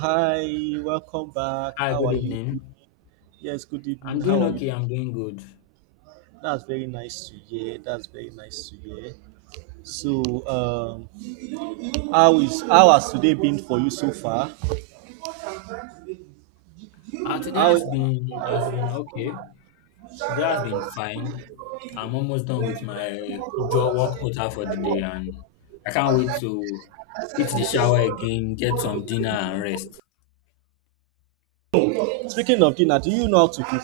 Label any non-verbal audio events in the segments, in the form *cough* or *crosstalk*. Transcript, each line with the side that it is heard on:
right: Hi, welcome back.
left: Hi,
right: How
left: good
right: are you?
left: evening.
right: Yes, good evening.
left: I'm
right: How
left: doing
right: are you
left: okay.
right: doing?
left: I'm doing good.
right: That's very nice to hear. That's very nice to hear. So, how has today been for you so far?
left: Today
right: How
left: has been okay. Today has been fine. I'm almost done with my job work quota for the day, and I can't wait to hit the shower again, get some dinner and rest.
right: Speaking of dinner, do you know how to cook?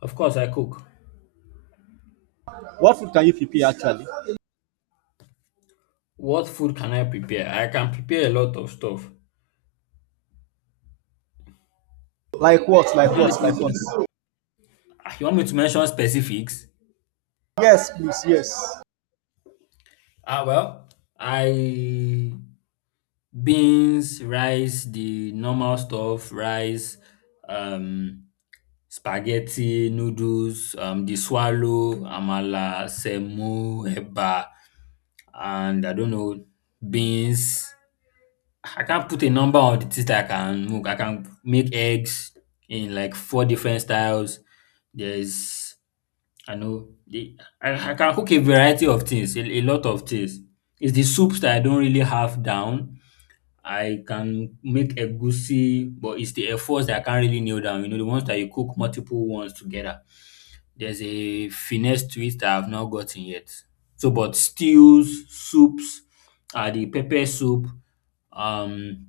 left: Of course, I cook.
right: What food can you prepare actually?
left: What food can I prepare? I can prepare a lot of stuff.
right: Like what?
left: I'm
right: Like
left: actually
right: what? Like what?
left: thinking. You want me to mention specifics?
right: Yes, please, yes.
left: Well, I beans, rice, the normal stuff, rice, um, spaghetti, noodles, the swallow, amala, semo, eba, and I don't know, beans. I can't put a number on the things that I can make. I can make eggs in like four different styles. There's, I know, I can cook a variety of things, a lot of things. It's the soups that I don't really have down. I can make egusi, but it's the efforts that I can't really nail down. You know, the ones that you cook multiple ones together. There's a finesse to it that I've not gotten yet. So, but stews, soups, the pepper soup, um,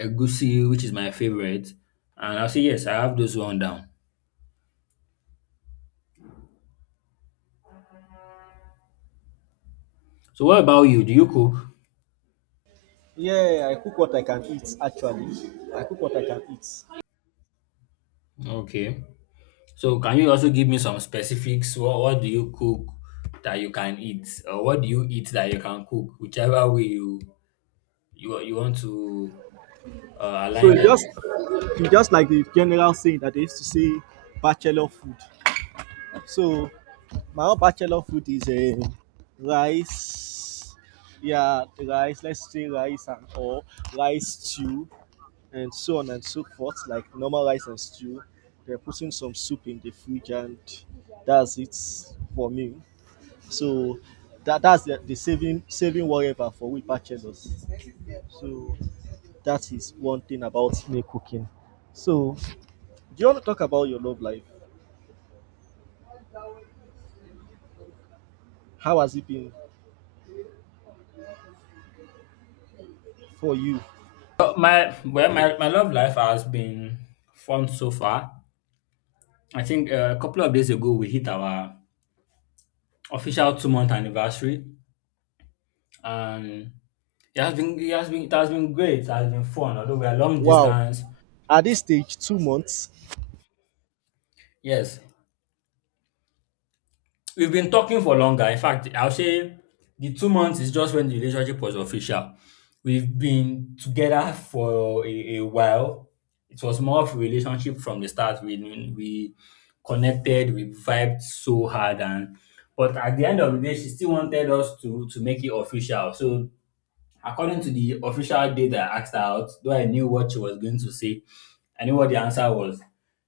left: egusi, which is my favorite. And I'll say, yes, I have those one down. So, what about you? Do you cook?
right: Yeah, I cook what I can eat actually. I cook what I can eat.
left: Okay. So, can you also give me some specifics? What do you cook that you can eat? Or what do you eat that you can cook? Whichever way you you want to
right: So
left: align
right: it's just
left: them.
right: it's just like the general saying that they used to say bachelor food. So my own bachelor food is a rice. Yeah, rice, let's say rice and or rice stew, and so on and so forth, like normal rice and stew. They're putting some soup in the fridge, and that's it for me. So that's the saving whatever for we bachelors. So that is one thing about me cooking. So do you want to talk about your love life? How has it been for you?
left: Well, my love life has been fun so far. I think a couple of days ago we hit our official 2 month anniversary, and it has been great. It has been fun, although we are long
right: Wow,
left: distance.
right: at this stage, 2 months.
left: Yes, we've been talking for longer. In fact, I'll say the 2 months is just when the relationship was official. We've been together for a while. It was more of a relationship from the start. We connected, we vibed so hard, and but at the end of the day, she still wanted us to make it official. So according to the official date I asked her out, though I knew what she was going to say, I knew what the answer was.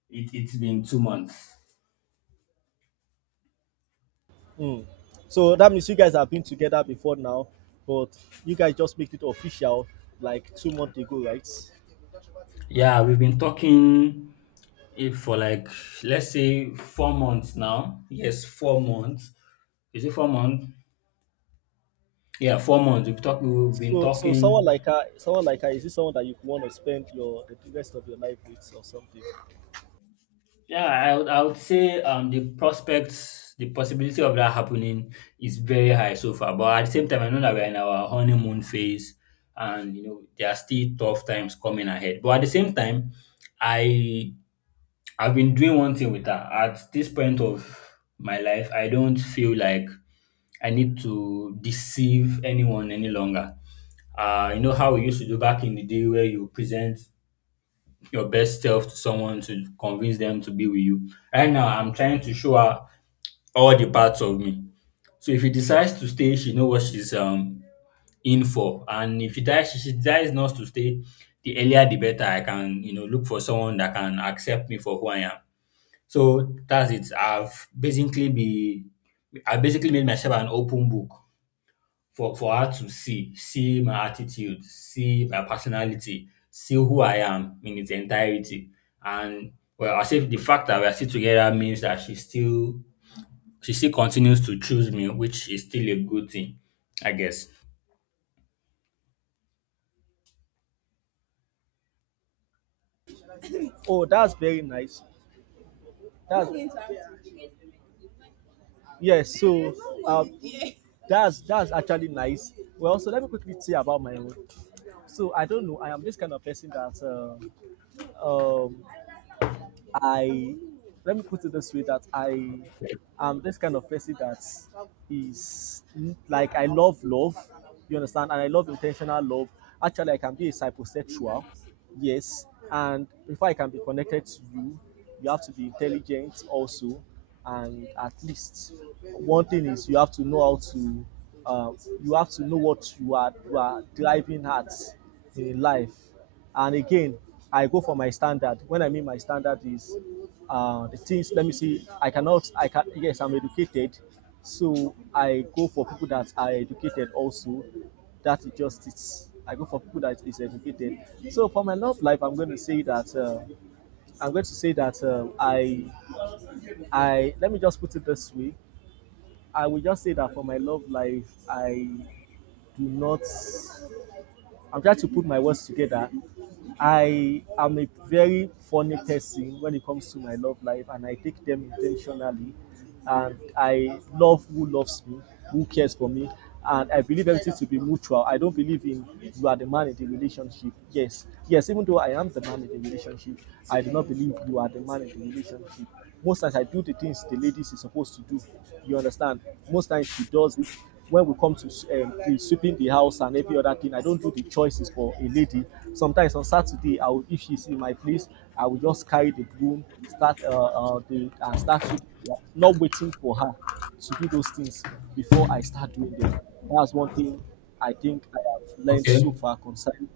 left: It's been 2 months.
right: Mm. So that means you guys have been together before now, but you guys just made it official like 2 months ago, right?
left: Yeah, we've been talking If for like let's say 4 months now, yes, 4 months. Is it 4 months? Yeah, 4 months. We've talked. We've been
right: So, someone
left: talking.
right: like her, is this someone that you want to spend your the rest of your life with or something?
left: Yeah, I would say the prospects, the possibility of that happening is very high so far. But at the same time, I know that we're in our honeymoon phase, and you know there are still tough times coming ahead. But at the same time, I I've been doing one thing with that. At this point of my life, I don't feel like I need to deceive anyone any longer. You know how we used to do back in the day where you present your best self to someone to convince them to be with you. Right now, I'm trying to show her all the parts of me. So if she decides to stay, she know what she's in for. And if she dies, she decides not to stay. The earlier, the better. I can you know look for someone that can accept me for who I am. So that's it. I basically made myself an open book for her to see, see my attitude, see my personality, see who I am in its entirety. And well, I say the fact that we're still together means that she still continues to choose me, which is still a good thing, I guess.
right: Oh, that's very nice. That's Yes. So, um, that's actually nice. Well, so let me quickly say about my own. So I don't know. I am this kind of person that I let me put it this way that I am this kind of person that is like I love love, you understand, and I love intentional love. Actually, I can be a psychosexual, yes, and before I can be connected to you, you have to be intelligent also, and at least one thing is uh, you have to know what you are driving at in life, and again, I go for my standard. When I mean my standard is the things. Let me see. I cannot. I can. Yes, I'm educated, so I go for people that are educated also. That is just it. I go for people that is educated. So for my love life, I'm going to say that I let me just put it this way. I will just say that for my love life, I do not. I'm trying to put my words together. I am a very funny person when it comes to my love life, and I take them intentionally. And I love who loves me, who cares for me, and I believe everything to be mutual. I don't believe in you are the man in the relationship. Yes, yes, even though I am the man in the relationship, I do not believe you are the man in the relationship. Most times I do the things the ladies is supposed to do. You understand? Most times she does it when we come to the sweeping the house and every other thing, I don't do the choices for a lady. Sometimes on Saturday, I will, if she's in my place, I will just carry the broom, start the and start sweeping, not waiting for her to do those things before I start doing them. That's one thing I think I have learned so
left: Okay.
right: far concerning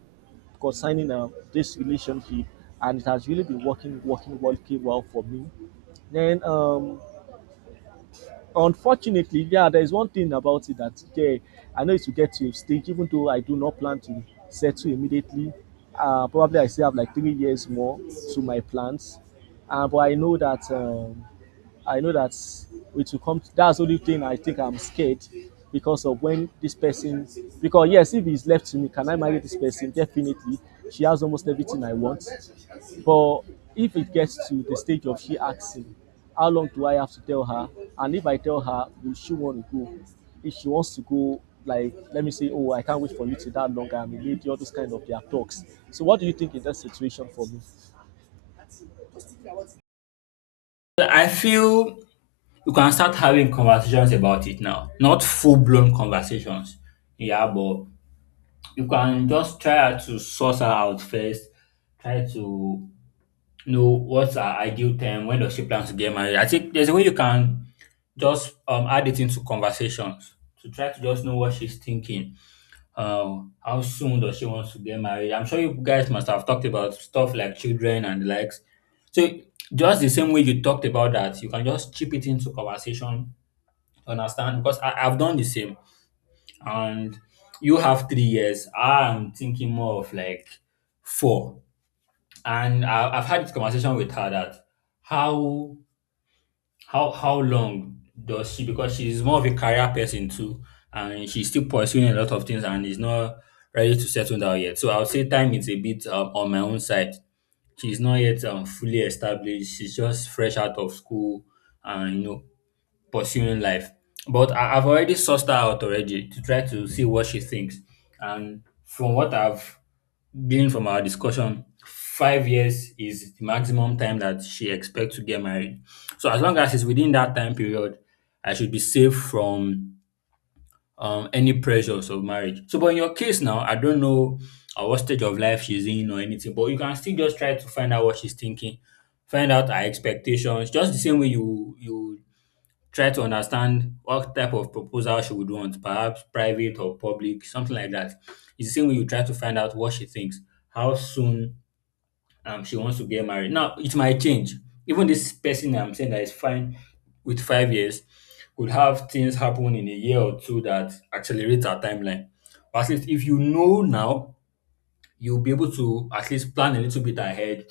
right: this relationship, and it has really been working well for me. Then unfortunately, yeah, there is one thing about it that, yeah, I know it will get to a stage, even though I do not plan to settle immediately. Probably I still have like 3 years more to my plans. But I know that I know that it will come. That's the only thing I think I'm scared because of when this person. Because yes, if it's left to me, can I marry this person? Definitely, she has almost everything I want. But if it gets to the stage of she asking, how long do I have to tell her? And if I tell her, will she want to go? If she wants to go, like let me say, oh, I can't wait for you to that long. I'm a lady. All those kind of their talks. So what do you think in that situation for me?
left: I feel you can start having conversations about it now. Not full blown conversations. Yeah, but you can just try to source her out first, try to know what's her ideal time, when does she plan to get married. I think there's a way you can just add it into conversations to try to just know what she's thinking. How soon does she want to get married? I'm sure you guys must have talked about stuff like children and the likes. So just the same way you talked about that, you can just chip it into conversation, understand? Because I've done the same and you have 3 years. I'm thinking more of like four. And I've had this conversation with her that how how long does she because she's more of a career person too, and she's still pursuing a lot of things and is not ready to settle down yet. So I would say time is a bit on my own side. She's not yet fully established. She's just fresh out of school, and you know pursuing life. But I've already sussed her out already to try to see what she thinks. And from what I've gleaned from our discussion, 5 years is the maximum time that she expects to get married. So as long as it's within that time period, I should be safe from any pressures of marriage. So, but in your case now, I don't know at what stage of life she's in or anything, but you can still just try to find out what she's thinking, find out her expectations, just the same way you try to understand what type of proposal she would want, perhaps private or public, something like that. It's the same way you try to find out what she thinks, how soon she wants to get married. Now, it might change. Even this person I'm saying that is fine with 5 years could have things happen in a year or two that accelerates our timeline. But at least if you know now, you'll be able to at least plan a little bit ahead,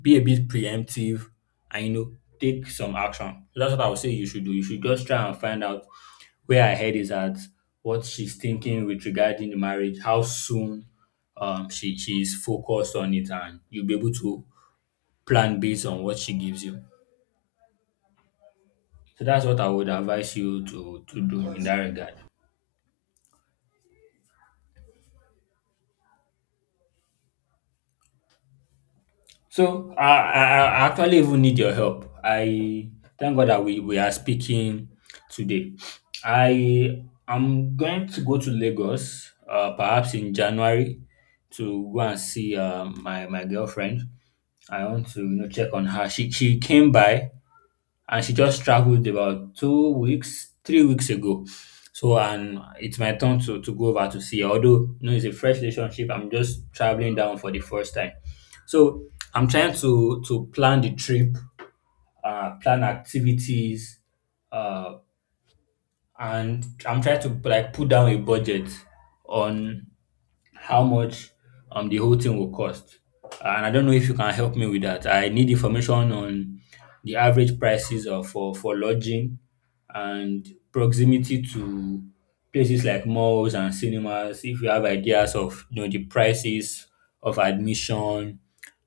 left: be a bit preemptive, and you know, take some action. So that's what I would say you should do. You should just try and find out where I head is at what she's thinking with regarding the marriage, how soon she is focused on it, and you'll be able to plan based on what she gives you. So that's what I would advise you to do in that regard. So I actually even need your help. I thank God that we are speaking today. I am going to go to Lagos, perhaps in January, to go and see my girlfriend. I want to you know check on her. She came by and she just traveled about 2 weeks, 3 weeks ago. So and it's my turn to go over to see her. Although you know it's a fresh relationship, I'm just traveling down for the first time. So I'm trying to plan the trip, plan activities, uh, and I'm trying to like put down a budget on how much the whole thing will cost. And I don't know if you can help me with that. I need information on the average prices of for lodging and proximity to places like malls and cinemas. If you have ideas of you know the prices of admission,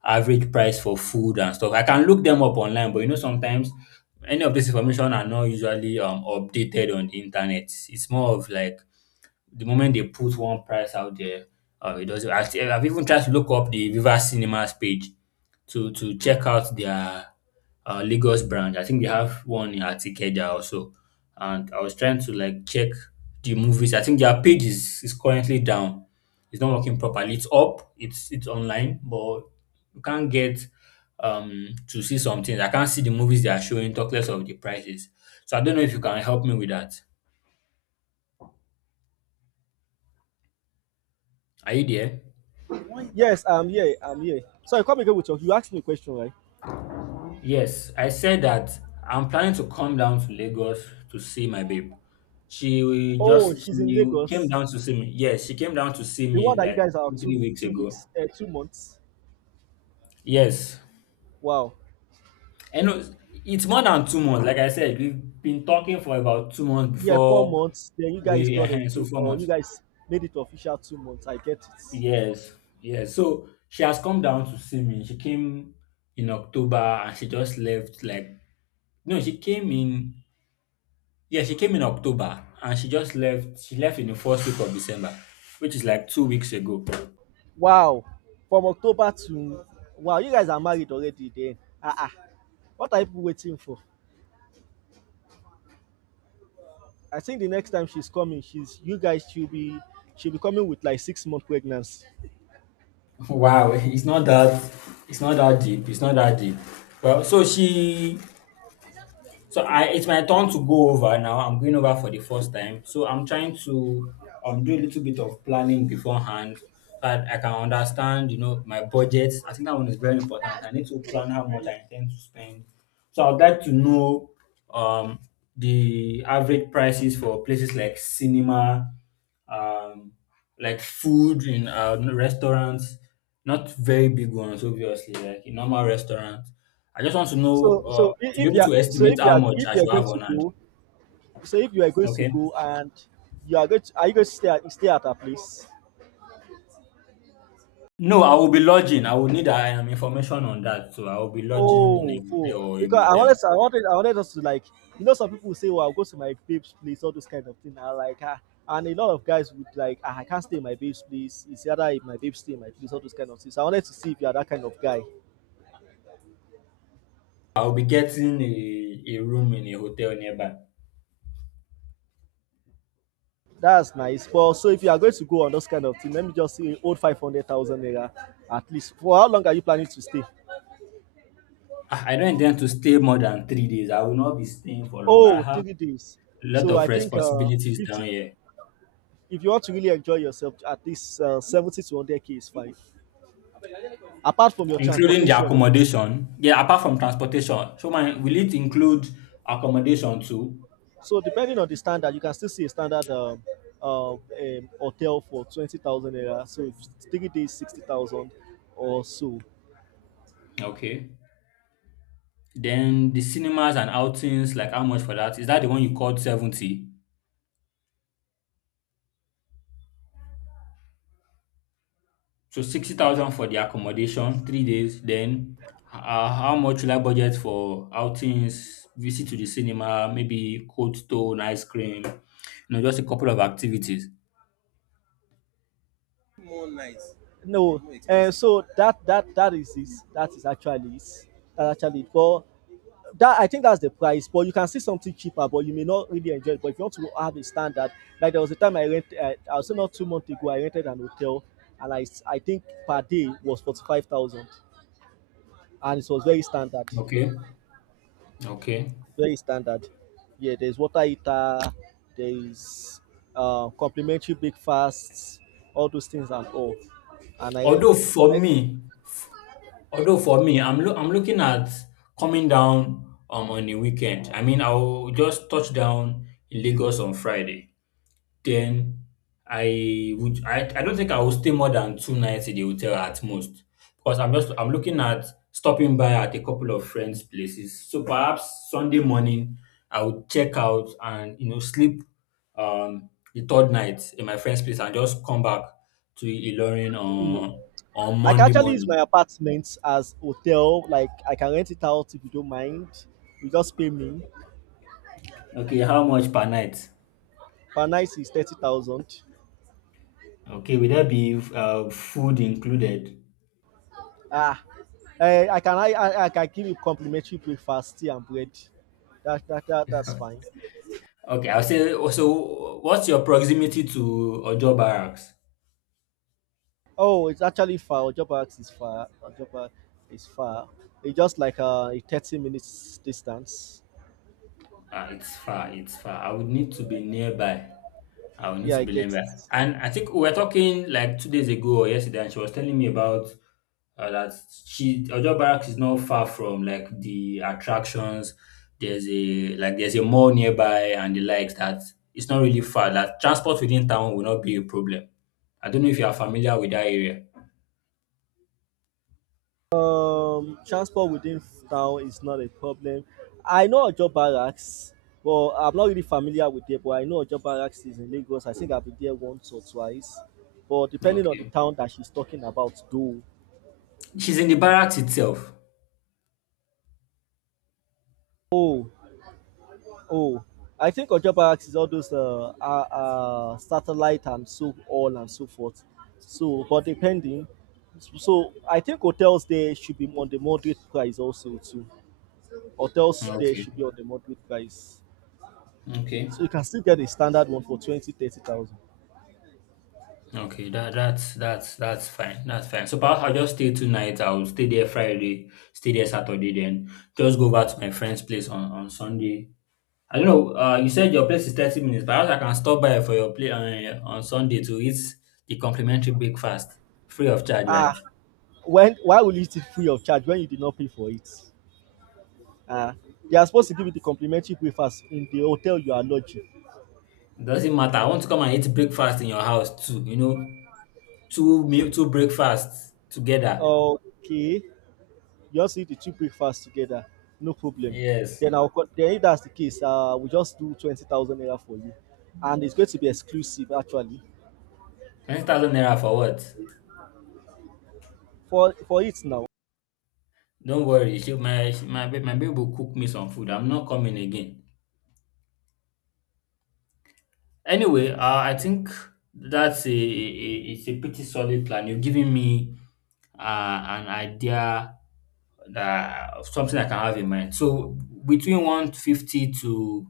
left: average price for food and stuff, I can look them up online. But you know sometimes any of this information are not usually updated on the internet. It's more of like the moment they put one price out there, it doesn't. I've even tried to look up the Viva Cinemas page to check out their Lagos brand. I think they have one at Ikeja also, and I was trying to like check the movies. I think their page is currently down. It's not working properly. It's up. It's online, but you can't get to see some things. I can't see the movies they are showing. Talk less of the prices. So I don't know if you can help me with that. Are you there?
right: Yes, I'm here. I'm here. Sorry, come again with you. You asked me a question, right?
left: Yes, I said that I'm planning to come down to Lagos to see my babe.
right: Oh, she's in
left: She came
right: Lagos.
left: down to see me. Yes, she came down to see
right: The one
left: me
right: that you
left: like
right: guys are
left: two, three weeks ago.
right: 2 months.
left: Yes.
right: Wow.
left: And it's more than 2 months. Like I said, we've been talking for about 2 months
right: Yeah, four
left: before
right: months. Then you guys
left: we
right: got
left: so
right: engaged,
left: four
right: or you
left: months.
right: guys made it official 2 months. I get it.
left: Yes, yes. So she has come down to see me. She came in October and she just left like no, she came in Yeah, she came in October and she just left. She left in the first week of December, which is like 2 weeks ago. *laughs*
right: Wow! From October to, wow, you guys are married already, den, um what are you people waiting for? I think the next time she's coming she's you guys should be she'll be coming with like 6 month pregnancy.
left: Wow, it's not that. It's not that deep. It's not that deep. Well, so she So I it's my turn to go over now. I'm going over for the first time. So I'm trying to do a little bit of planning beforehand so that I can understand, you know, my budget. I think that one is very important. I need to plan how much I intend to spend. So I'd like to know um the average prices for places like cinema, um like food in restaurants, not very big ones, obviously, like a normal restaurant. I just want to
right: So
left: know
right: so
left: to be
right: if
left: able
right: you are
left: to estimate how much
right: if
left: I
right: you are
left: should
right: going
left: have
right: to
left: on hand.
right: go so if you are going to
left: Okay.
right: go and you are going to are you going to stay at her place?
left: No, I will be lodging. I will need information on that. So I will be lodging in a
right: Oh,
left: hotel or a
right: because I wanted,
left: motel.
right: us to like, some people say, "Well, I'll go to my babe's place," all those kind of thing. I like, and a lot of guys would like, I can't stay in my babe's place. It's either if my babe stay in my place, all those kind of things. So I wanted to see if you are that kind of guy.
left: I will be getting a room in a hotel nearby.
right: That's nice. Well, so if you are going to go on those kind of thing, let me just say, old 500,000 naira at least. For how long are you planning to stay?
left: I don't intend to stay more than 3 days. I will not be staying for long.
right: Oh,
left: I have
right: 3 days.
left: a lot
right: So I
left: of
right: think
left: responsibilities down
right: 50.
left: here,
right: If you want to really enjoy yourself, at least 70 to 100K is fine. Apart from your
left: including the
right: transportation,
left: accommodation. Yeah, apart from transportation. So, my will it include accommodation too?
right: so depending on the standard, you can still see a standard uh, um, hotel for 20,000 naira. So if 3 days, 60,000 or so.
left: Okay. Then the cinemas and outings, like how much for that? Is that the one you called 70? So 60,000 for the accommodation, 3 days. Then how much will I budget for outings, visit to the cinema, maybe Cold Stone, ice cream, you know, just a couple of activities.
right: All nice. No, no and expensive. So that is it. That is actually it. That actually it. But that I think that's the price. But you can see something cheaper, but you may not really enjoy it. But if you want to have a standard, like there was a time I rent, I was not 2 months ago, I rented an hotel, and I think per day was 45,000, and it was very standard.
left: Okay. Okay.
right: Very standard. Yeah, there's water heater, there is complimentary breakfasts, all those things and all. And I
left: Although
right: could
left: for
right: I,
left: me, although for me, I'm looking at coming down on the weekend. I mean, I'll just touch down in Lagos on Friday. Then I don't think I will stay more than two nights in the hotel at most because I'm looking at stopping by at a couple of friends' places. So perhaps Sunday morning I would check out and, you know, sleep the third night in my friend's place and just come back to Ilorin
right: mm,
left: on
right: I can
left: Monday
right: actually use
left: morning.
right: my apartment as hotel. Like I can rent it out if you don't mind. You just pay me.
left: Okay, how much per night?
right: Per night is 30,000.
left: Okay, will that be food included?
right: Ah, I can give you complimentary breakfast, tea and bread. That's fine.
left: Okay, I'll say also, what's your proximity to Ojo Barracks?
right: Oh, it's actually far. Ojoba is far. Ojoba is far. It's just like a 30 minutes distance.
left: It's far, it's far. I would need to be nearby. I would need
right: Yeah,
left: to
right: I
left: be
right: get
left: nearby.
right: it.
left: And I think we were talking like 2 days ago or yesterday, and she was telling me about that she Ojo Barracks is not far from like the attractions. There's a like there's a mall nearby and the likes, that it's not really far. That transport within town will not be a problem. I don't know if you are familiar with that area.
right: Transport within town is not a problem. I know Ojo Barracks, but I'm not really familiar with it. But I know Ojo Barracks is in Lagos. I think I've been there once or twice. But depending on the
left: Okay.
right: town that she's talking about, though.
left: She's in the barracks itself.
right: Oh, Oh, I think Ojoba is all those satellite and so on and so forth. So, but depending, so I think hotels there should be on the moderate price also too. Hotels there should be
left: Okay.
right: on the moderate price,
left: Okay.
right: so you can still get a standard one for 20, 30,000.
left: Okay, that's fine. That's fine. So perhaps I'll just stay two nights. I'll stay there Friday, stay there Saturday, then just go back to my friend's place on Sunday. I don't know. You said your place is 30 minutes. Perhaps I can stop by for your play on Sunday to eat the complimentary breakfast free of charge, right?
right: Ah, when Why will you eat it free of charge when you did not pay for it? Ah, they are supposed to give you the complimentary breakfast in the hotel you are lodging.
left: It doesn't matter. I want to come and eat breakfast in your house too. You know, two meal, two breakfasts together.
right: Okay, just eat the two breakfasts together, no problem.
left: Yes,
right: Then if that's the case, we just do 20,000 naira for you, and it's going to be exclusive actually
left: 20,000 naira for what?
right: for it now.
left: Don't worry, my babe will cook me some food. I'm not coming again. Anyway, I think that's it's a pretty solid plan. You've given me uh, an idea that of something I can have in mind. So between 150 to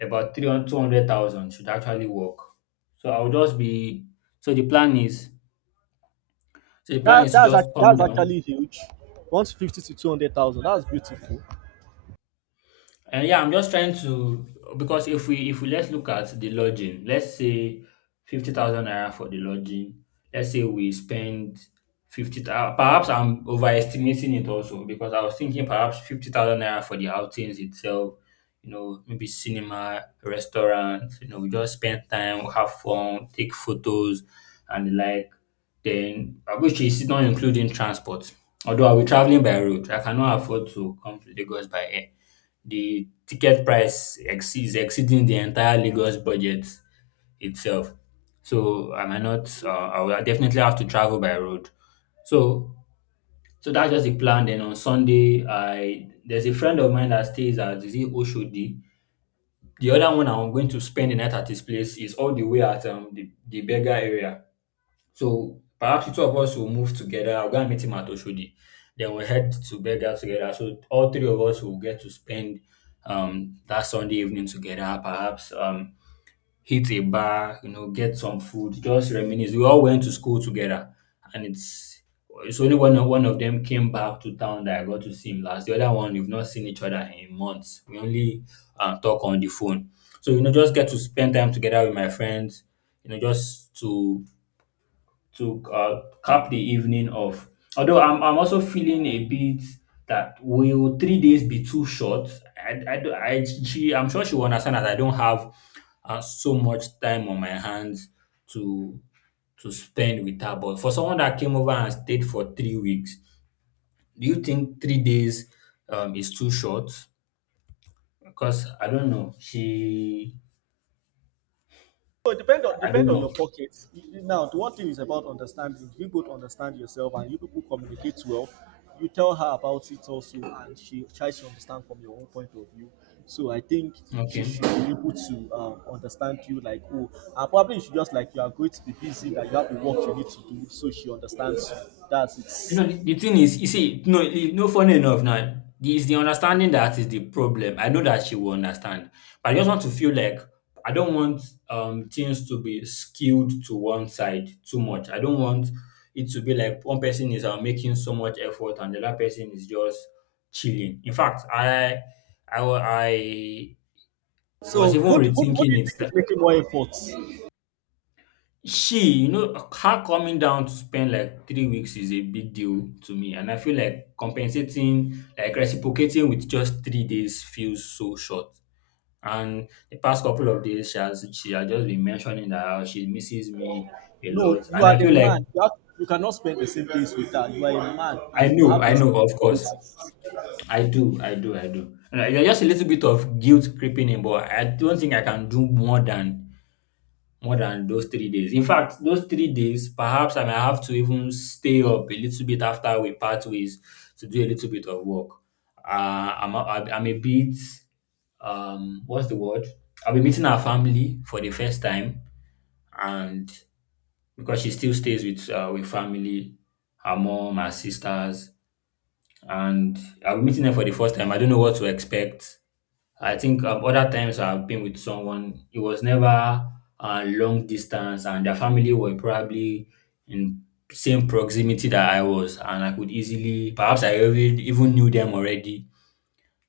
left: about three hundred two hundred thousand should actually work. So I'll just be so the plan is
right: that
left: to
right: that's
left: just
right: act-
left: come
right: that's
left: down.
right: actually huge. 150 to 200,000, that's beautiful.
left: And yeah, I'm just trying to, because if we let's look at the lodging, let's say 50,000 naira for the lodging. Let's say we spend 50,000. Perhaps I'm overestimating it also because I was thinking perhaps 50,000 naira for the outings itself. You know, maybe cinema, restaurant. You know, we just spend time, have fun, take photos, and the like. Then, which is not including transport. Although I'll traveling by road, I cannot afford to come to Lagos by air. The ticket price ex is exceeding the entire Lagos budget itself. So I might not I will definitely have to travel by road. So that's just the plan. Then on Sunday, I there's a friend of mine that stays at, is it Oshodi. The other one I'm going to spend the night at his place is all the way at the Berger area. So perhaps the two of us will move together. I'll go and meet him at Oshodi. Then we'll head to Berga together. So all three of us will get to spend that Sunday evening together, perhaps hit a bar, you know, get some food, just reminisce. We all went to school together, and it's only one of them came back to town that I got to see him last. The other one we've not seen each other in months. We only talk on the phone. So, you know, just get to spend time together with my friends, you know, just to cap the evening off. Although I'm also feeling a bit that will 3 days be too short? I'm sure she will understand that I don't have so much time on my hands to spend with her. But for someone that came over and stayed for 3 weeks, do you think 3 days is too short? Because I don't know. She
right: So it depend on
left: I don't
right: depend on your
left: know.
right: pockets. Now, the one thing is about understanding. You both understand yourself, and you people communicate well. You tell her about it also, and she tries to understand from your own point of view. So I think she
left: Okay.
right: should be able to understand you. Like, oh, and probably she just like you are going to be busy, that you have the work you need to do, so she understands you. That's
left: You know,
right: it.
left: the thing is, you see, no, you no, funny enough now, it's the understanding that is the problem. I know that she will understand, but I just want to feel like I don't want things to be skewed to one side too much. I don't want it to be like one person is making so much effort and the other person is just chilling. In fact, I was
right: So
left: even
right: what do
left: rethinking
right: you
left: it.
right: think is making more efforts?
left: She, you know, her coming down to spend like 3 weeks is a big deal to me, and I feel like compensating, like reciprocating with just 3 days feels so short. And the past couple of days, she has just been mentioning that how she misses me a
right: No,
left: lot,
right: you
left: and
right: are
left: I
right: the
left: feel like
right: man. You you cannot spend the same days with her. You are a man, and you have
left: I know, of course,
right: responsibilities.
left: I do. And I- there's just a little bit of guilt creeping in, but I don't think I can do more than, more than those 3 days. In fact, those 3 days, perhaps I may have to even stay up a little bit after we part ways to do a little bit of work. Uh, I'm, a- I'm a bit, what's the word? I'll be meeting our family for the first time, and because she still stays with family, her mom, her sisters, and I'll be meeting them for the first time. I don't know what to expect. I think other times I've been with someone, it was never long distance, and their family were probably in same proximity that I was, and I could easily, perhaps I even knew them already,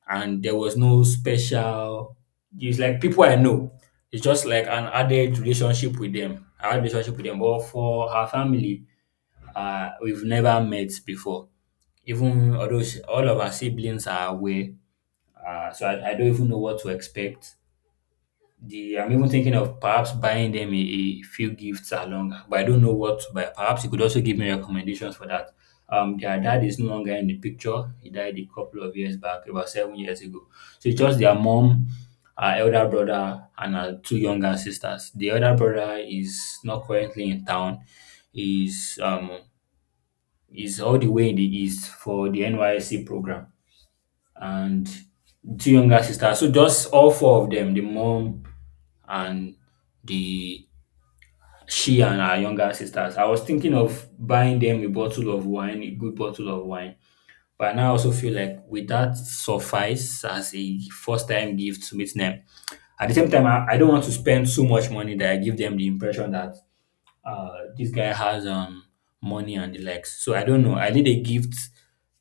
left: and there was no special. It's like people I know. It's just like an added relationship with them. I had relationship with them, but for her family, we've never met before. Even although all of our siblings are away, so I don't even know what to expect the I'm even thinking of perhaps buying them a few gifts along, but I don't know what to buy. Perhaps you could also give me recommendations for that. Their dad is no longer in the picture. He died a couple of years back, about 7 years ago. So it's just their mom, her elder brother, and her two younger sisters. The elder brother is not currently in town. Is um is all the way in the east for the NYC program, and two younger sisters. So just all four of them, the mom and the she and her younger sisters. I was thinking of buying them a bottle of wine, a good bottle of wine. But now I also feel like, would that suffice as a first time gift to meet them? At the same time, I don't want to spend so much money that I give them the impression that this guy has money and the likes. So I don't know. I need a gift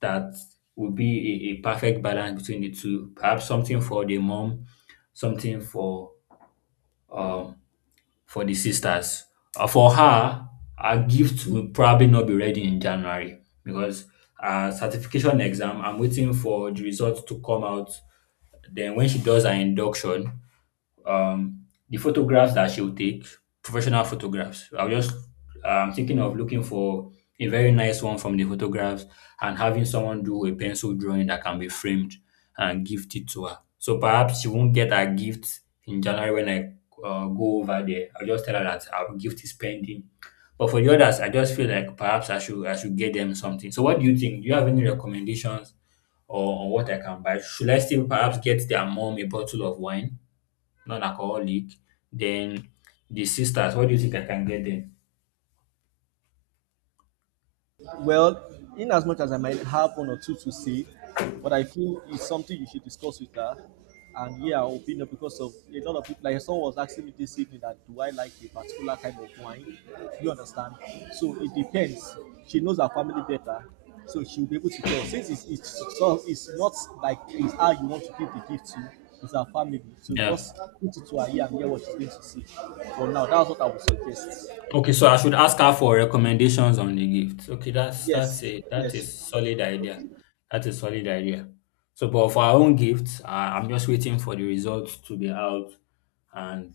left: that would be a perfect balance between the two. Perhaps something for the mom, something um for the sisters. For her, her gift will probably not be ready in January because her certification exam. I'm waiting for the results to come out. Then when she does her induction, um, the photographs that she'll take, professional photographs. I'm thinking of looking for a very nice one from the photographs and having someone do a pencil drawing that can be framed and gift it to her. So perhaps she won't get her gift in January when I go over there. I'll just tell her that our gift is pending. But for the others, I just feel like perhaps I should get them something. So what do you think? Do you have any recommendations or on what I can buy? Should I still perhaps get their mom a bottle of wine? Non-alcoholic. Then the sisters, what do you think I can get them?
right: Well, in as much as I might have one or two to say, but I feel it's something you should discuss with her. And yeah, our opinion because of a lot of people. Like someone was asking me this evening that do I like a particular kind of wine? You understand? So it depends. She knows her family better, so she'll be able to tell. Since so it's not like it's how you want to give the gift to, it's her family. So
left: Yeah.
right: just put it to her ear and hear what she's going to say. For now, that's what I would suggest.
left: Okay, so I should ask her for recommendations on the gift. Okay, that's that's
right: Yes,
left: a that's a
right: yes.
left: solid idea. That's a solid idea. So, but for our own gifts, I'm just waiting for the results to be out. And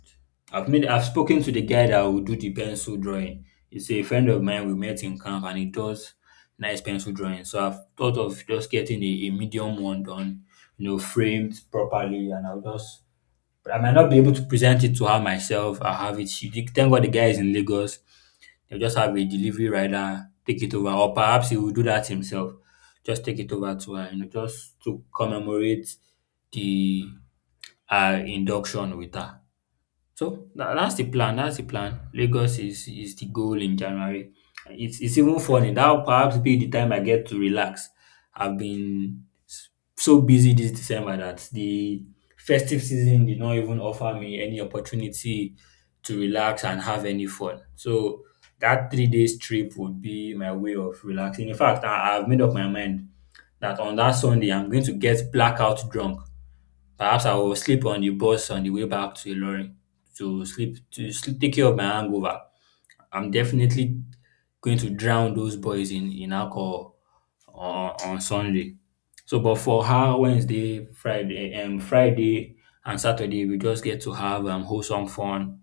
left: I've spoken to the guy that will do the pencil drawing. He's a friend of mine. We met in camp, and he does nice pencil drawing. So I've thought of just getting a medium one done, you know, framed properly, and I'll just. I might not be able to present it to her myself. I have it. She, thank God the guy is in Lagos. They'll just have a delivery rider take it over, or perhaps he will do that himself. Just take it over to her, you know, just to commemorate the her induction with her. So that's the plan. That's the plan. Lagos is the goal in January. It's even funny. That will perhaps be the time I get to relax. I've been s- so busy this December that the festive season did not even offer me any opportunity to relax and have any fun. So that 3 days trip would be my way of relaxing. In fact, I've made up my mind that on that Sunday I'm going to get blackout drunk. Perhaps I will sleep on the bus on the way back to Ilorin to sleep, take care of my hangover. I'm definitely going to drown those boys in alcohol on Sunday. So, but for her, Wednesday, Friday and Saturday, we just get to have wholesome fun.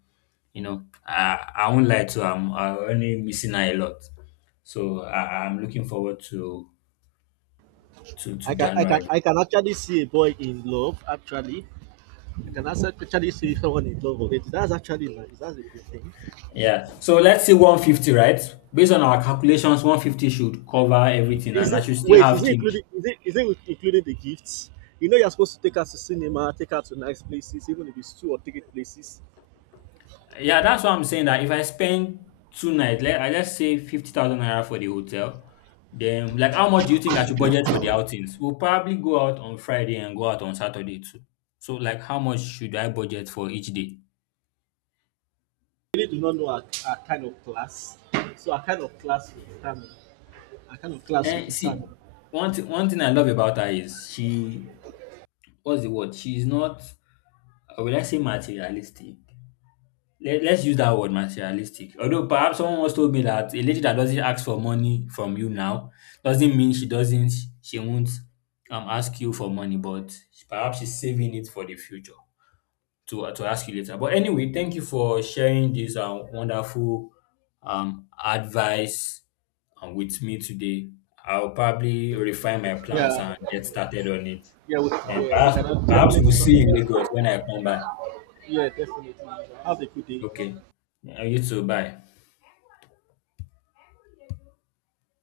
left: You know, I won't lie to her, I'm only missing her a lot. So I'm looking forward to to
right: I can I can
left: January.
right: I can actually see a boy in love. Actually, I can also actually see someone in love already. That's actually nice. That's a good thing.
left: Yeah. So let's say 150, right? Based on our calculations, 150 should cover everything
right: Is
left: and I
right: it,
left: should still
right: wait? Is
left: have
right: it
left: change.
right: including? Is it including the gifts? You're supposed to take her to cinema, take her to nice places, even if it's two or three places.
left: Yeah, that's what I'm saying, that if I spend two nights, let, I just say 50,000 naira for the hotel, then like how much do you think I should budget for the outings? We'll probably go out on Friday and go out on Saturday too. So like how much should I budget for each day?
right: I really do not know our kind of class. So our kind of class will determine. Our kind of class will
left: And see,
right: determine.
left: one thing I love about her is she what's the word? She's not will I say materialistic? Let's use that word materialistic. Although perhaps someone once told me that a lady that doesn't ask for money from you now doesn't mean she won't ask you for money, but perhaps she's saving it for the future to ask you later. But anyway, thank you for sharing this wonderful advice with me today. I'll probably refine my plans
right: Yeah,
left: and get started on it.
right: yeah,
left: Then
right: we
left: perhaps
right: cannot
left: perhaps
right: definitely
left: we'll
right: talk
left: see in
right: about it.
left: Lagos when I come back.
right: Yeah, definitely. Have a good day.
left: Okay. Yeah, you too. Bye.